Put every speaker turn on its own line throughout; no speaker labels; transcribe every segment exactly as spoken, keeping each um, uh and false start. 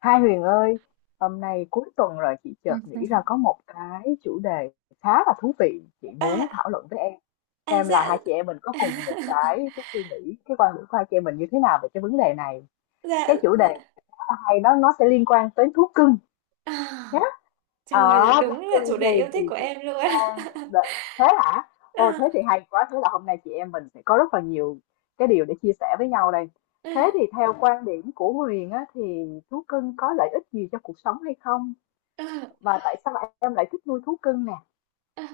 Hai Huyền ơi, hôm nay cuối tuần rồi chị chợt nghĩ ra có một cái chủ đề khá là thú vị chị muốn
à,
thảo luận với em.
à
Xem là
dạ.
hai chị em mình có cùng một cái cái suy nghĩ, cái quan điểm của hai chị em mình như thế nào về cái vấn đề này.
Dạ
Cái chủ đề
dạ.
khá là hay đó nó sẽ liên quan tới thú cưng
à,
nhé.
Trời ơi,
Ở Bắc
đúng là
Cưng
chủ
thì
đề yêu
thì
thích của
thì
em
chị
luôn!
đang đợi- thế hả? Ô, thế
À,
thì hay quá, thế là hôm nay chị em mình sẽ có rất là nhiều cái điều để chia sẻ với nhau đây. Thế
à,
thì theo quan điểm của Huyền á thì thú cưng có lợi ích gì cho cuộc sống hay không?
à,
Và tại sao em lại thích nuôi thú cưng nè?
à.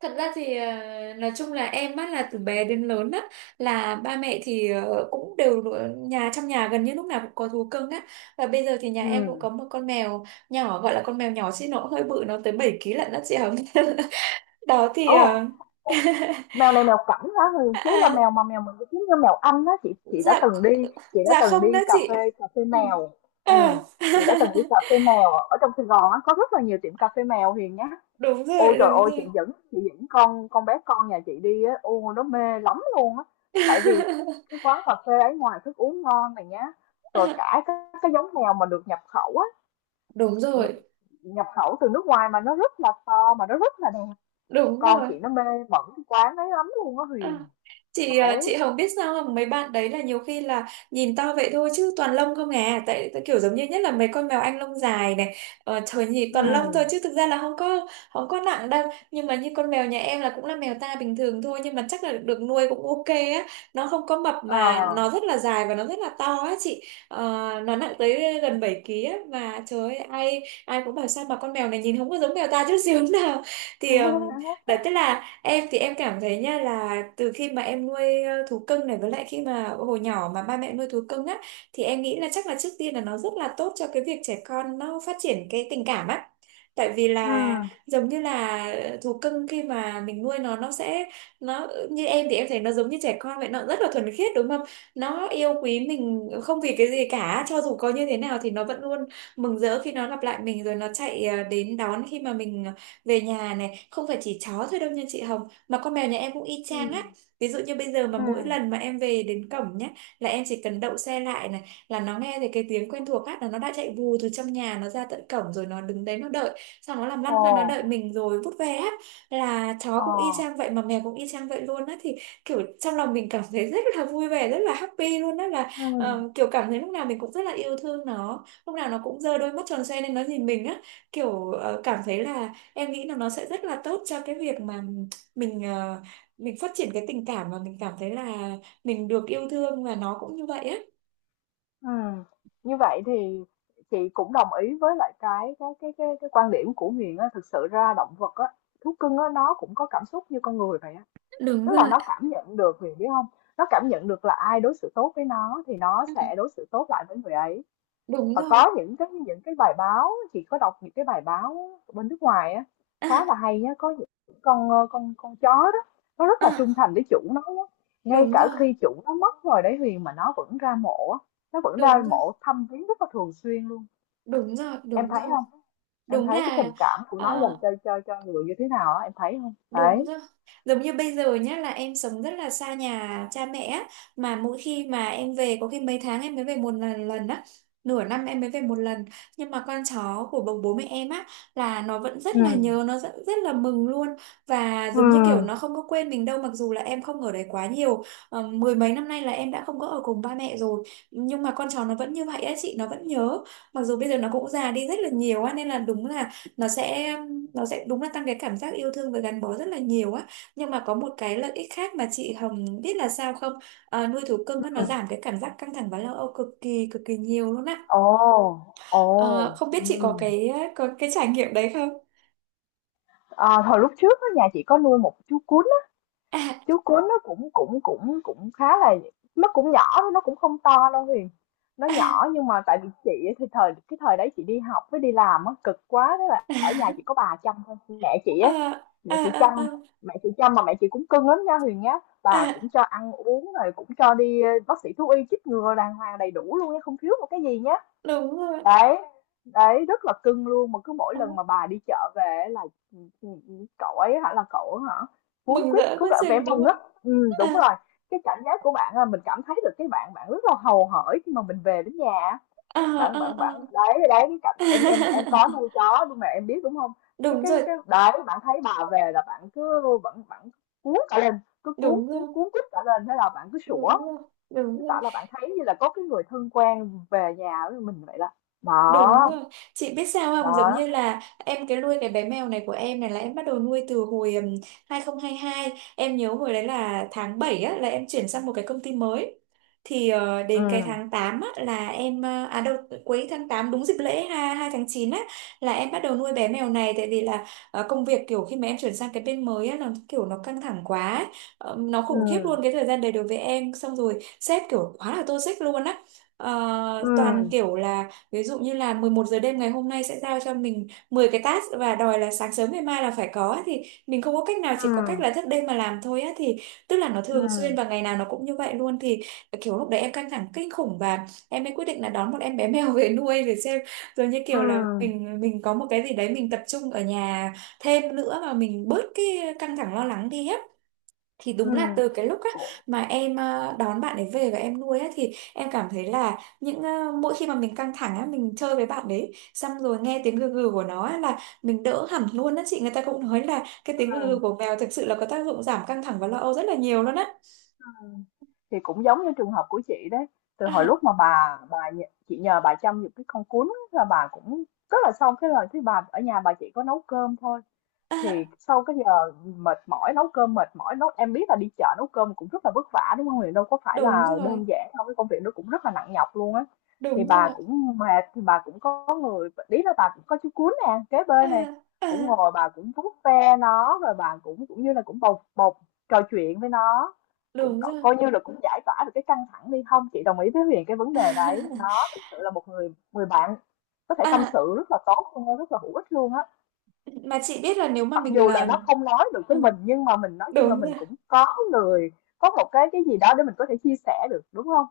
Thật ra thì ờ, nói chung là em á, là từ bé đến lớn á, là ba mẹ thì ờ, cũng đều ở nhà, trong nhà gần như lúc nào cũng có thú cưng á, và bây giờ thì nhà em cũng
Ừ.
có một con mèo nhỏ. Gọi là con mèo nhỏ chứ nó cũng hơi bự, nó tới bảy ký lận đó chị Hồng. Đó thì
Ồ,
ờ,
mèo này mèo cảnh hả Huyền? Thế là mèo mà mèo mình cứ kiếm như mèo Anh á, chị chị đã
dạ
từng đi, chị đã
dạ,
từng
không đó
đi cà
chị.
phê cà phê
Ừ.
mèo.
Ờ.
Ừ. Chị đã từng đi cà phê mèo ở trong Sài Gòn á, có rất là nhiều tiệm cà phê mèo Huyền nhá.
Đúng
Ôi
rồi
trời
đúng
ơi, chị
rồi.
dẫn chị dẫn con con bé con nhà chị đi á, ô nó mê lắm luôn á. Tại vì cái quán cà phê ấy ngoài thức uống ngon này nhá, rồi cả cái, cái giống mèo mà được nhập khẩu á,
Đúng
nhập
rồi
nhập khẩu từ nước ngoài mà nó rất là to mà nó rất là đẹp.
đúng
Con
rồi.
chị nó mê mẩn cái quán ấy lắm luôn á
Ờ,
Huyền.
chị à, chị
Đấy.
Hồng biết sao không, mấy bạn đấy là nhiều khi là nhìn to vậy thôi chứ toàn lông không à, tại tại kiểu giống như, nhất là mấy con mèo Anh lông dài này, ờ, trời, nhìn
Ừ.
toàn lông thôi chứ thực ra là không có không có nặng đâu. Nhưng mà như con mèo nhà em là cũng là mèo ta bình thường thôi, nhưng mà chắc là được nuôi cũng ok á, nó không có mập
Ờ.
mà nó rất là dài và nó rất là to á chị. Ờ, nó nặng tới gần bảy ký á, mà trời ơi, ai ai cũng bảo sao mà con mèo này nhìn không có giống mèo ta chút xíu nào. Thì ừm, đấy, tức là em thì em cảm thấy nha, là từ khi mà em nuôi ờ, thú cưng này, với lại khi mà hồi nhỏ mà ba mẹ nuôi thú cưng á, thì em nghĩ là chắc là trước tiên là nó rất là tốt cho cái việc trẻ con nó phát triển cái tình cảm á. Tại vì
Ừ.
là giống như là thú cưng khi mà mình nuôi nó nó sẽ, nó như em thì em thấy nó giống như trẻ con vậy, nó rất là thuần khiết đúng không? Nó yêu quý mình không vì cái gì cả, cho dù có như thế nào thì nó vẫn luôn mừng rỡ khi nó gặp lại mình, rồi nó chạy ờ, đến đón khi mà mình về nhà này, không phải chỉ chó thôi đâu nha chị Hồng, mà con mèo nhà em cũng y chang á.
Ừ.
Ví dụ như bây giờ mà
Ừ.
mỗi lần mà em về đến cổng nhá, là em chỉ cần đậu xe lại này, là nó nghe thấy cái tiếng quen thuộc á, là nó đã chạy vù từ trong nhà nó ra tận cổng, rồi nó đứng đấy nó đợi, xong nó làm
Ồ.
lăn ra nó đợi mình rồi vút về á, là chó
Ờ.
cũng y chang vậy mà mèo cũng y chang vậy luôn á. Thì kiểu trong lòng mình cảm thấy rất là vui vẻ, rất là happy luôn á, là
Ừ.
ờ, kiểu cảm thấy lúc nào mình cũng rất là yêu thương nó, lúc nào nó cũng giơ đôi mắt tròn xoe lên nó nhìn mình á, kiểu ờ, cảm thấy là em nghĩ là nó sẽ rất là tốt cho cái việc mà mình ờ, mình phát triển cái tình cảm, mà mình cảm thấy là mình được yêu thương và nó cũng như vậy á.
Ừ. Như vậy thì chị cũng đồng ý với lại cái cái cái cái, cái quan điểm của Huyền á, thực sự ra động vật á, thú cưng á nó cũng có cảm xúc như con người vậy á.
Đúng
Tức là
rồi.
nó cảm nhận được Huyền biết không? Nó cảm nhận được là ai đối xử tốt với nó thì nó
Ừ,
sẽ đối xử tốt lại với người ấy,
đúng
và
rồi.
có những cái những cái bài báo, chị có đọc những cái bài báo bên nước ngoài á, khá là
à,
hay á, có những con ờ, con con chó đó nó rất là
à,
trung thành với chủ nó á, ngay
Đúng
cả
rồi
khi chủ nó mất rồi đấy Huyền, mà nó vẫn ra mộ á, nó vẫn
đúng
ra
rồi.
mộ thăm viếng rất là thường xuyên luôn.
Đúng rồi
Em
đúng
thấy
rồi.
không? Em
Đúng
thấy cái
là.
tình cảm của nó
à,
dành cho cho cho người như thế nào á, em thấy không
Đúng
đấy.
rồi. Giống như bây giờ nhá, là em sống rất là xa nhà cha mẹ á, mà mỗi khi mà em về có khi mấy tháng em mới về một lần lần á, nửa năm em mới về một lần. Nhưng mà con chó của bố bố mẹ em á, là nó vẫn rất là nhớ,
Ừ,
nó rất, rất là mừng luôn. Và
ừ.
giống như kiểu nó không có quên mình đâu, mặc dù là em không ở đấy quá nhiều. Ờ, mười mấy năm nay là em đã không có ở cùng ba mẹ rồi, nhưng mà con chó nó vẫn như vậy á chị, nó vẫn nhớ. Mặc dù bây giờ nó cũng già đi rất là nhiều á, nên là đúng là nó sẽ nó sẽ đúng là tăng cái cảm giác yêu thương và gắn bó rất là nhiều á. Nhưng mà có một cái lợi ích khác mà chị Hồng biết là sao không? Ờ, nuôi thú cưng á, nó giảm cái cảm giác căng thẳng và lo âu cực kỳ cực kỳ nhiều luôn á.
Ồ, ồ.
Ờ, không biết
Ừ.
chị có cái, có cái trải nghiệm đấy không?
À, hồi lúc trước á, nhà chị có nuôi một chú cún,
à,
chú cuốn nó cũng cũng cũng cũng khá là, nó cũng nhỏ thôi, nó cũng không to đâu Huyền, nó
à,
nhỏ nhưng mà tại vì chị thì thời cái thời đấy chị đi học với đi làm á, cực quá thế là ở nhà chỉ có bà chăm thôi, mẹ chị
à,
á,
à,
mẹ chị
à, à,
chăm,
à,
mẹ chị chăm mà mẹ chị cũng cưng lắm nha Huyền nhá, bà
à,
cũng cho ăn uống rồi cũng cho đi ờ, bác sĩ thú y chích ngừa đàng hoàng đầy đủ luôn nha, không thiếu một cái gì nhá.
Đúng rồi.
Đấy, đấy rất là cưng luôn, mà cứ mỗi
à,
lần mà bà đi chợ về là ừ, ừ, ừ, cậu ấy hả là cậu ấy hả, cuốn
Mừng
quýt
rỡ
cứ
quá
cả vẻ
chừng đúng
mừng á.
không?
Ừ, đúng
à,
rồi. Cái cảm giác của bạn là mình cảm thấy được cái bạn bạn rất là hầu hởi khi mà mình về đến nhà á.
à,
Bạn
à,
bạn bạn
à.
đấy, đấy cái cảm, em em em có nuôi chó nhưng mà em biết đúng không. cái
Đúng
cái
rồi
cái đấy bạn thấy bà về là bạn cứ bạn bạn cuốn cả lên, cứ cuốn
đúng
cuốn
rồi.
cuốn quýt cả lên, thế là bạn cứ sủa.
Đúng rồi đúng
Chứng tỏ
rồi.
là bạn thấy như là có cái người thân quen về nhà với mình vậy đó.
Đúng
Đó,
rồi. Chị biết sao không? Giống
đó.
như là em cái nuôi cái bé mèo này của em này, là em bắt đầu nuôi từ hồi ừm, hai không hai hai. Em nhớ hồi đấy là tháng bảy á, là em chuyển sang một cái công ty mới. Thì ờ, đến cái
Ừm,
tháng tám á, là em ờ, à đâu, cuối tháng tám đúng dịp lễ hai hai tháng chín á, là em bắt đầu nuôi bé mèo này, tại vì là ờ, công việc kiểu khi mà em chuyển sang cái bên mới á, nó kiểu nó căng thẳng quá ấy. Ờ, nó khủng khiếp
ừm,
luôn cái thời gian đấy đối với em, xong rồi sếp kiểu quá là toxic luôn á. Ờ,
ừm,
toàn kiểu là ví dụ như là mười một giờ đêm ngày hôm nay sẽ giao cho mình mười cái task và đòi là sáng sớm ngày mai là phải có á, thì mình không có cách nào, chỉ có cách là
ừm,
thức đêm mà làm thôi á. Thì tức là nó thường xuyên
ừm,
và ngày nào nó cũng như vậy luôn. Thì kiểu lúc đấy em căng thẳng kinh khủng và em mới quyết định là đón một em bé mèo về nuôi, để xem rồi như kiểu là
ừm,
mình mình có một cái gì đấy mình tập trung ở nhà thêm nữa và mình bớt cái căng thẳng lo lắng đi á. Thì đúng là
ừm.
từ cái lúc á,
Cũng
mà em ờ, đón bạn ấy về và em nuôi á, thì em cảm thấy là những ờ, mỗi khi mà mình căng thẳng á, mình chơi với bạn đấy, xong rồi nghe tiếng gừ gừ của nó á, là mình đỡ hẳn luôn á chị. Người ta cũng nói là cái tiếng gừ gừ
ừm,
của mèo thực sự là có tác dụng giảm căng thẳng và lo âu rất là nhiều luôn á.
ừm. Thì cũng giống như trường hợp của chị đấy, từ hồi
à,
lúc mà bà bà nh chị nhờ bà chăm giùm cái con cún là bà cũng rất là, xong cái lời thấy bà ở nhà bà chỉ có nấu cơm thôi.
à,
Thì sau cái giờ mệt mỏi nấu cơm mệt mỏi nấu, em biết là đi chợ nấu cơm cũng rất là vất vả đúng không Huyền, đâu có phải
Đúng
là
rồi
đơn giản đâu, cái công việc nó cũng rất là nặng nhọc luôn á. Thì
đúng rồi.
bà cũng mệt, thì bà cũng có người ý là bà cũng có chú cún nè kế
à,
bên nè, cũng
à,
ngồi bà cũng vuốt ve nó, rồi bà cũng cũng như là cũng bộc bộc trò chuyện với nó, cũng
Đúng
co-
rồi.
coi như là cũng giải tỏa được cái căng thẳng đi, không chị đồng ý với Huyền cái vấn đề đấy nó thực sự là một người người bạn có thể tâm
à,
sự rất là tốt luôn á, rất là hữu ích luôn á.
mà chị biết là nếu mà
Mặc
mình
dù là nó
làm,
không nói được với
ừ,
mình nhưng mà mình nói chung là
đúng rồi.
mình cũng có người, có một cái cái gì đó để mình có thể chia sẻ được đúng không,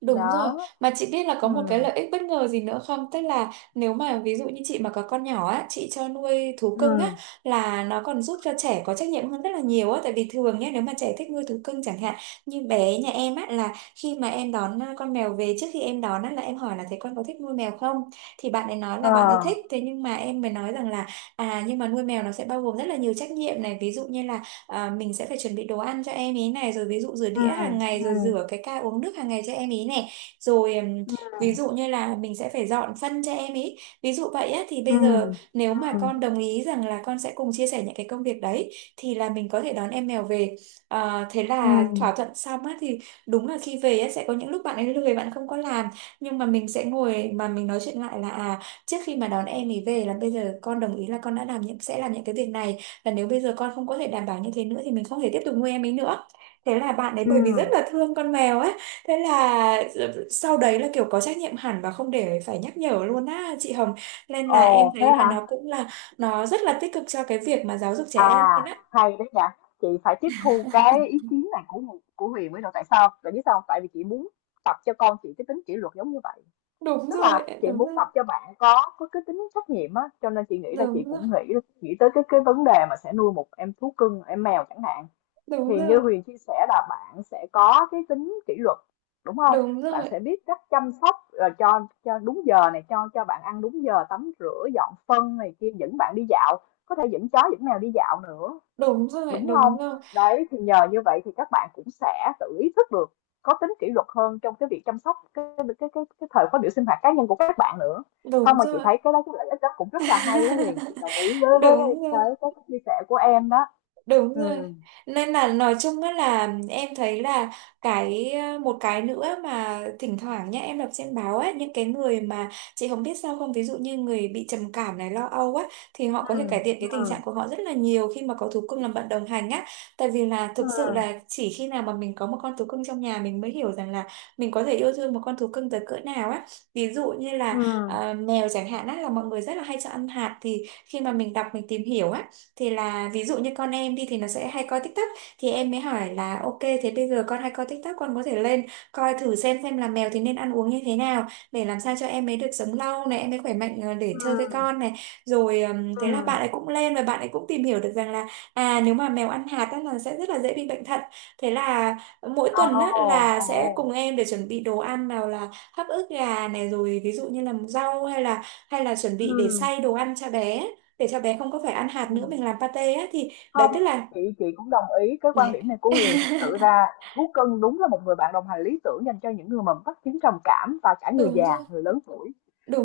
Đúng rồi,
đó.
mà chị biết là có
Ừ.
một cái lợi ích bất ngờ gì nữa không? Tức là nếu mà ví dụ như chị mà có con nhỏ á, chị cho nuôi thú
Ừ.
cưng á, là nó còn giúp cho trẻ có trách nhiệm hơn rất là nhiều á, tại vì thường nhé, nếu mà trẻ thích nuôi thú cưng chẳng hạn, như bé nhà em á, là khi mà em đón à, con mèo về, trước khi em đón á là em hỏi là thế con có thích nuôi mèo không? Thì bạn ấy nói là
Ờ.
bạn ấy thích, thế nhưng mà em mới nói rằng là, à nhưng mà nuôi mèo nó sẽ bao gồm rất là nhiều trách nhiệm này, ví dụ như là à, mình sẽ phải chuẩn bị đồ ăn cho em ý này, rồi ví dụ rửa
Ừ.
đĩa hàng ngày, rồi
Ừ.
rửa cái ca uống nước hàng ngày cho em ý này, rồi ừm,
Ừ.
ví dụ như là mình sẽ phải dọn phân cho em ý, ví dụ vậy á. Thì bây
Ừ.
giờ nếu mà con đồng ý rằng là con sẽ cùng chia sẻ những cái công việc đấy thì là mình có thể đón em mèo về. Ờ, thế
Ừ.
là thỏa thuận xong á. Thì đúng là khi về á sẽ có những lúc bạn ấy lười, bạn không có làm, nhưng mà mình sẽ ngồi mà mình nói chuyện lại là, à, trước khi mà đón em ấy về là bây giờ con đồng ý là con đã làm những sẽ làm những cái việc này, và nếu bây giờ con không có thể đảm bảo như thế nữa thì mình không thể tiếp tục nuôi em ấy nữa. Thế là bạn ấy,
Ừ.
bởi vì rất là thương con mèo ấy, thế là sau đấy là kiểu có trách nhiệm hẳn và không để phải nhắc nhở luôn á chị Hồng. Nên là em
Ồ, thế
thấy là
hả?
nó cũng là, nó rất là tích cực cho cái việc mà giáo dục trẻ em
À,
lên á.
hay đấy nhỉ. Chị phải tiếp thu cái ý kiến này của của Huyền mới được, tại sao tại biết sao không? Tại vì chị muốn tập cho con chị cái tính kỷ luật giống như vậy.
Đúng
Tức
rồi
là chị
đúng
muốn
rồi.
tập cho bạn có có cái tính trách nhiệm á, cho nên chị nghĩ là chị
Đúng rồi
cũng nghĩ, nghĩ tới cái cái vấn đề mà sẽ nuôi một em thú cưng, em mèo chẳng hạn.
đúng
Thì như
rồi.
Huyền chia sẻ là bạn sẽ có cái tính kỷ luật, đúng không?
Đúng
Bạn
rồi
sẽ biết cách chăm sóc ờ, cho cho đúng giờ này, cho cho bạn ăn đúng giờ, tắm rửa, dọn phân này kia, dẫn bạn đi dạo, có thể dẫn chó dẫn mèo đi dạo nữa,
đúng rồi.
đúng
Đúng
không?
rồi
Đấy, thì nhờ như vậy thì các bạn cũng sẽ tự ý thức được, có tính kỷ luật hơn trong cái việc chăm sóc cái cái cái cái thời khóa biểu sinh hoạt cá nhân của các bạn nữa. Không,
đúng
mà chị
rồi.
thấy cái đó cái lợi ích đó cũng rất là hay đó Huyền, chị đồng ý với với với
Đúng rồi.
cái cái chia sẻ của em đó.
Đúng rồi.
Ừ.
Nên là nói chung á là em thấy là cái ờ, một cái nữa mà thỉnh thoảng nhá em đọc trên báo á, những cái người mà chị không biết sao không, ví dụ như người bị trầm cảm này, lo âu á, thì họ có
Ừ.
thể cải thiện cái tình trạng
Ừ.
của họ rất là nhiều khi mà có thú cưng làm bạn đồng hành á. Tại vì là thực sự
Ừ.
là chỉ khi nào mà mình có một con thú cưng trong nhà mình mới hiểu rằng là mình có thể yêu thương một con thú cưng tới cỡ nào á. Ví dụ như
Ừ.
là à, mèo chẳng hạn á, là mọi người rất là hay cho ăn hạt, thì khi mà mình đọc mình tìm hiểu á, thì là ví dụ như con em đi thì nó sẽ hay coi TikTok, thì em mới hỏi là ok thế bây giờ con hay coi TikTok, con có thể lên coi thử xem xem là mèo thì nên ăn uống như thế nào, để làm sao cho em ấy được sống lâu này, em ấy khỏe mạnh ờ, để chơi với
Ừ.
con này. Rồi ừm, thế là bạn
Ừm.
ấy cũng lên và bạn ấy cũng tìm hiểu được rằng là à nếu mà mèo ăn hạt á, là sẽ rất là dễ bị bệnh thận. Thế là mỗi tuần á,
Ồ,
là sẽ cùng
ồ.
em để chuẩn bị đồ ăn, nào là hấp ức gà này, rồi ví dụ như là rau, hay là hay là chuẩn
Ừ.
bị để xay đồ ăn cho bé, để cho bé không có phải ăn hạt nữa,
Ừm.
mình làm pate á, thì đấy
Không,
tức là
chị chị cũng đồng ý cái quan
đấy.
điểm này của Huyền. Thực sự ra Thú Cưng đúng là một người bạn đồng hành lý tưởng dành cho những người mà mắc chứng trầm cảm và cả người
Đúng
già,
rồi,
người lớn tuổi.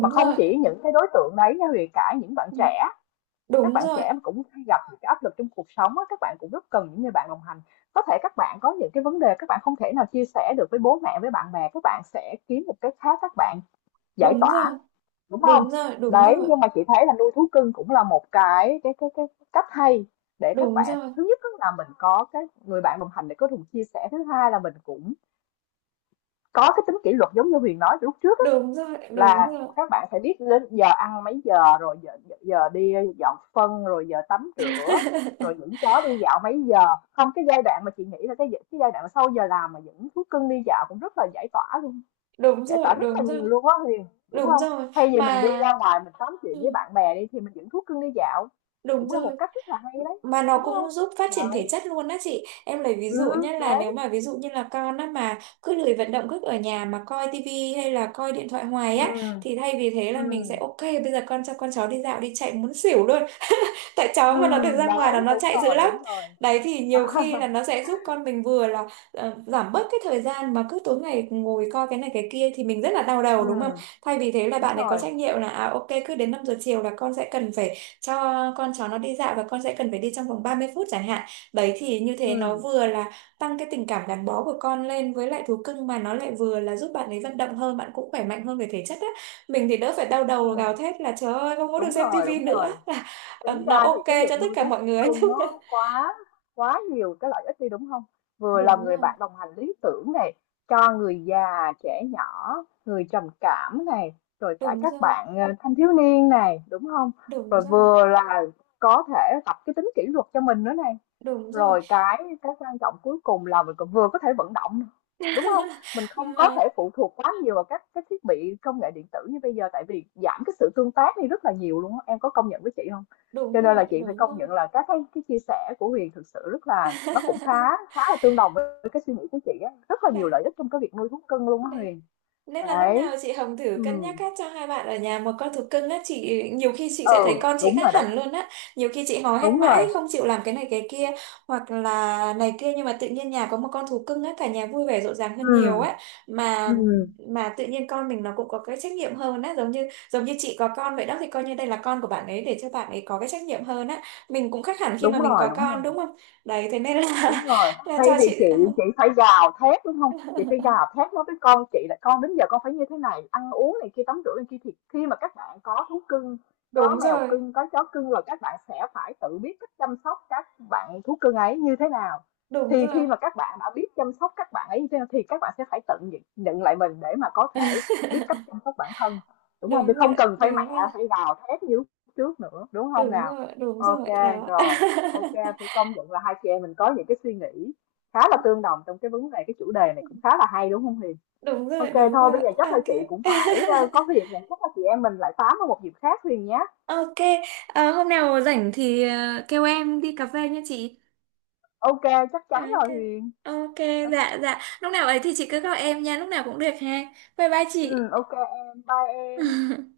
Mà không
rồi.
chỉ những cái đối tượng đấy nha Huyền, cả những bạn
Ừ,
trẻ, các
đúng
bạn
rồi,
trẻ mà cũng hay gặp những cái áp lực trong cuộc sống á, các bạn cũng rất cần những người bạn đồng hành. Có thể các bạn có những cái vấn đề các bạn không thể nào chia sẻ được với bố mẹ, với bạn bè, các bạn sẽ kiếm một cái khác, các bạn giải
đúng
tỏa,
rồi,
đúng không?
đúng rồi, đúng
Đấy,
rồi,
nhưng mà chị thấy là nuôi thú cưng cũng là một cái cái cái cái cách hay để các
đúng
bạn,
rồi,
thứ nhất á là mình có cái người bạn đồng hành để có cùng chia sẻ, thứ hai là mình cũng có cái tính kỷ luật giống như Huyền nói từ lúc trước á,
đúng rồi, đúng
là
rồi,
các bạn phải biết đến giờ ăn mấy giờ rồi, giờ, giờ đi dọn phân rồi giờ tắm rửa rồi những chó đi dạo mấy giờ, không cái giai đoạn mà chị nghĩ là cái cái giai đoạn mà sau giờ làm mà những thú cưng đi dạo cũng rất là giải tỏa luôn,
đúng
giải tỏa
rồi,
rất là
đúng rồi,
nhiều luôn á Huyền đúng
đúng
không,
rồi
thay vì mình
mà.
đi ra ngoài mình tám chuyện
Ừ,
với bạn bè đi thì mình dẫn thuốc cưng đi dạo
đúng
cũng là
rồi
một cách rất là hay đấy,
mà nó
đúng không?
cũng giúp phát triển thể
Đấy.
chất luôn á chị. Em lấy ví
Ừ.
dụ nhé, là
Đấy.
nếu mà ví dụ như là con á mà cứ lười vận động, cứ ở nhà mà coi tivi hay là coi điện thoại hoài á,
Ừ.
thì thay vì thế là mình sẽ
Ừ.
ok bây giờ con cho con cháu đi dạo đi, chạy muốn xỉu luôn. Tại cháu
Ừ.
mà nó được ra ngoài là
Đấy.
nó
Đúng
chạy dữ
rồi.
lắm.
Đúng rồi.
Đấy thì nhiều khi là nó sẽ giúp con mình vừa là ờ, giảm bớt cái thời gian mà cứ tối ngày ngồi coi cái này cái kia, thì mình rất là đau
Ừ.
đầu đúng không. Thay vì thế là
Đúng
bạn ấy có
rồi.
trách nhiệm là à ok cứ đến năm giờ chiều là con sẽ cần phải cho con cháu nó đi dạo, và con sẽ cần phải đi trong vòng ba mươi phút chẳng hạn. Đấy thì như thế nó
Ừ.
vừa là tăng cái tình cảm gắn bó của con lên với lại thú cưng, mà nó lại vừa là giúp bạn ấy vận động hơn, bạn cũng khỏe mạnh hơn về thể chất á. Mình thì đỡ phải đau đầu
Ừ.
gào thét là trời ơi không có được
Đúng
xem
rồi.
tivi
Đúng
nữa.
rồi.
Ờ,
Tính
nó
ra thì
ok
cái
cho
việc
tất
nuôi
cả
thú
mọi người.
cưng nó quá, quá nhiều cái lợi ích đi, đúng không? Vừa là
Đúng
người
rồi,
bạn đồng hành lý tưởng này, cho người già, trẻ nhỏ, người trầm cảm này, rồi cả
đúng rồi,
các bạn, ờ, thanh thiếu niên này, đúng không?
đúng
Rồi
rồi,
vừa là có thể tập cái tính kỷ luật cho mình nữa này.
đúng rồi.
Rồi cái cái quan trọng cuối cùng là mình còn vừa có thể vận động, nè, đúng không? Mình không có
Mà
thể phụ thuộc quá nhiều vào các cái thiết bị công nghệ điện tử như bây giờ, tại vì giảm cái sự tương tác đi rất là nhiều luôn á, em có công nhận với chị không?
đúng
Cho nên là
rồi,
chị phải
đúng
công
rồi.
nhận là các cái cái chia sẻ của Huyền thực sự rất là, nó cũng khá khá là tương đồng với cái suy nghĩ của chị á, rất là nhiều
Đấy,
lợi ích trong cái việc nuôi thú cưng luôn á
đấy.
Huyền.
Nên là lúc
Đấy.
nào chị Hồng thử
Ừ.
cân nhắc á, cho hai bạn ở nhà một con thú cưng á, chị nhiều khi chị sẽ
Ừ,
thấy con chị
đúng rồi
khác
đấy.
hẳn luôn á. Nhiều khi chị hò hét
Đúng rồi.
mãi không chịu làm cái này cái kia, hoặc là này kia, nhưng mà tự nhiên nhà có một con thú cưng á, cả nhà vui vẻ rộn ràng hơn nhiều
Ừ.
á. Mà
Ừ.
mà tự nhiên con mình nó cũng có cái trách nhiệm hơn á, giống như giống như chị có con vậy đó, thì coi như đây là con của bạn ấy, để cho bạn ấy có cái trách nhiệm hơn á. Mình cũng khác hẳn khi
Đúng
mà mình
rồi.
có
Đúng.
con đúng không? Đấy thế nên
Đúng
là
rồi,
là
thay
cho
vì
chị.
chị chị phải gào thét đúng không, chị phải gào thét nói với con chị là con đến giờ con phải như thế này ăn uống này kia tắm rửa này kia thì khi mà các bạn có thú cưng, có
Đúng
mèo
rồi,
cưng có chó cưng rồi các bạn sẽ phải tự biết cách chăm sóc các bạn thú cưng ấy như thế nào,
đúng
thì
rồi,
khi mà các bạn đã biết chăm sóc các bạn ấy như thế nào thì các bạn sẽ phải tự nhận lại mình để mà có thể biết cách chăm sóc bản thân, đúng không, thì
đúng rồi,
không cần phải
đúng
mẹ
rồi.
phải gào thét như trước nữa, đúng không
Đúng
nào.
rồi, đúng
OK,
rồi đó.
rồi. OK, phải công nhận là hai chị em mình có những cái suy nghĩ khá là tương đồng trong cái vấn đề cái chủ đề này cũng khá là hay đúng không Huyền?
Đúng rồi,
OK
đúng
thôi bây
rồi,
giờ chắc là
ok.
chị cũng phải ờ, có việc rồi, chắc là chị em mình lại tám vào một dịp khác Huyền nhé.
Ok. Ờ, hôm nào rảnh thì ờ, kêu em đi cà phê nha chị.
OK chắc chắn
Ok,
rồi Huyền.
ok.
Ờ.
Dạ dạ, lúc nào ấy thì chị cứ gọi em nha, lúc nào cũng được ha. Bye bye
Ừ
chị.
OK em, bye em.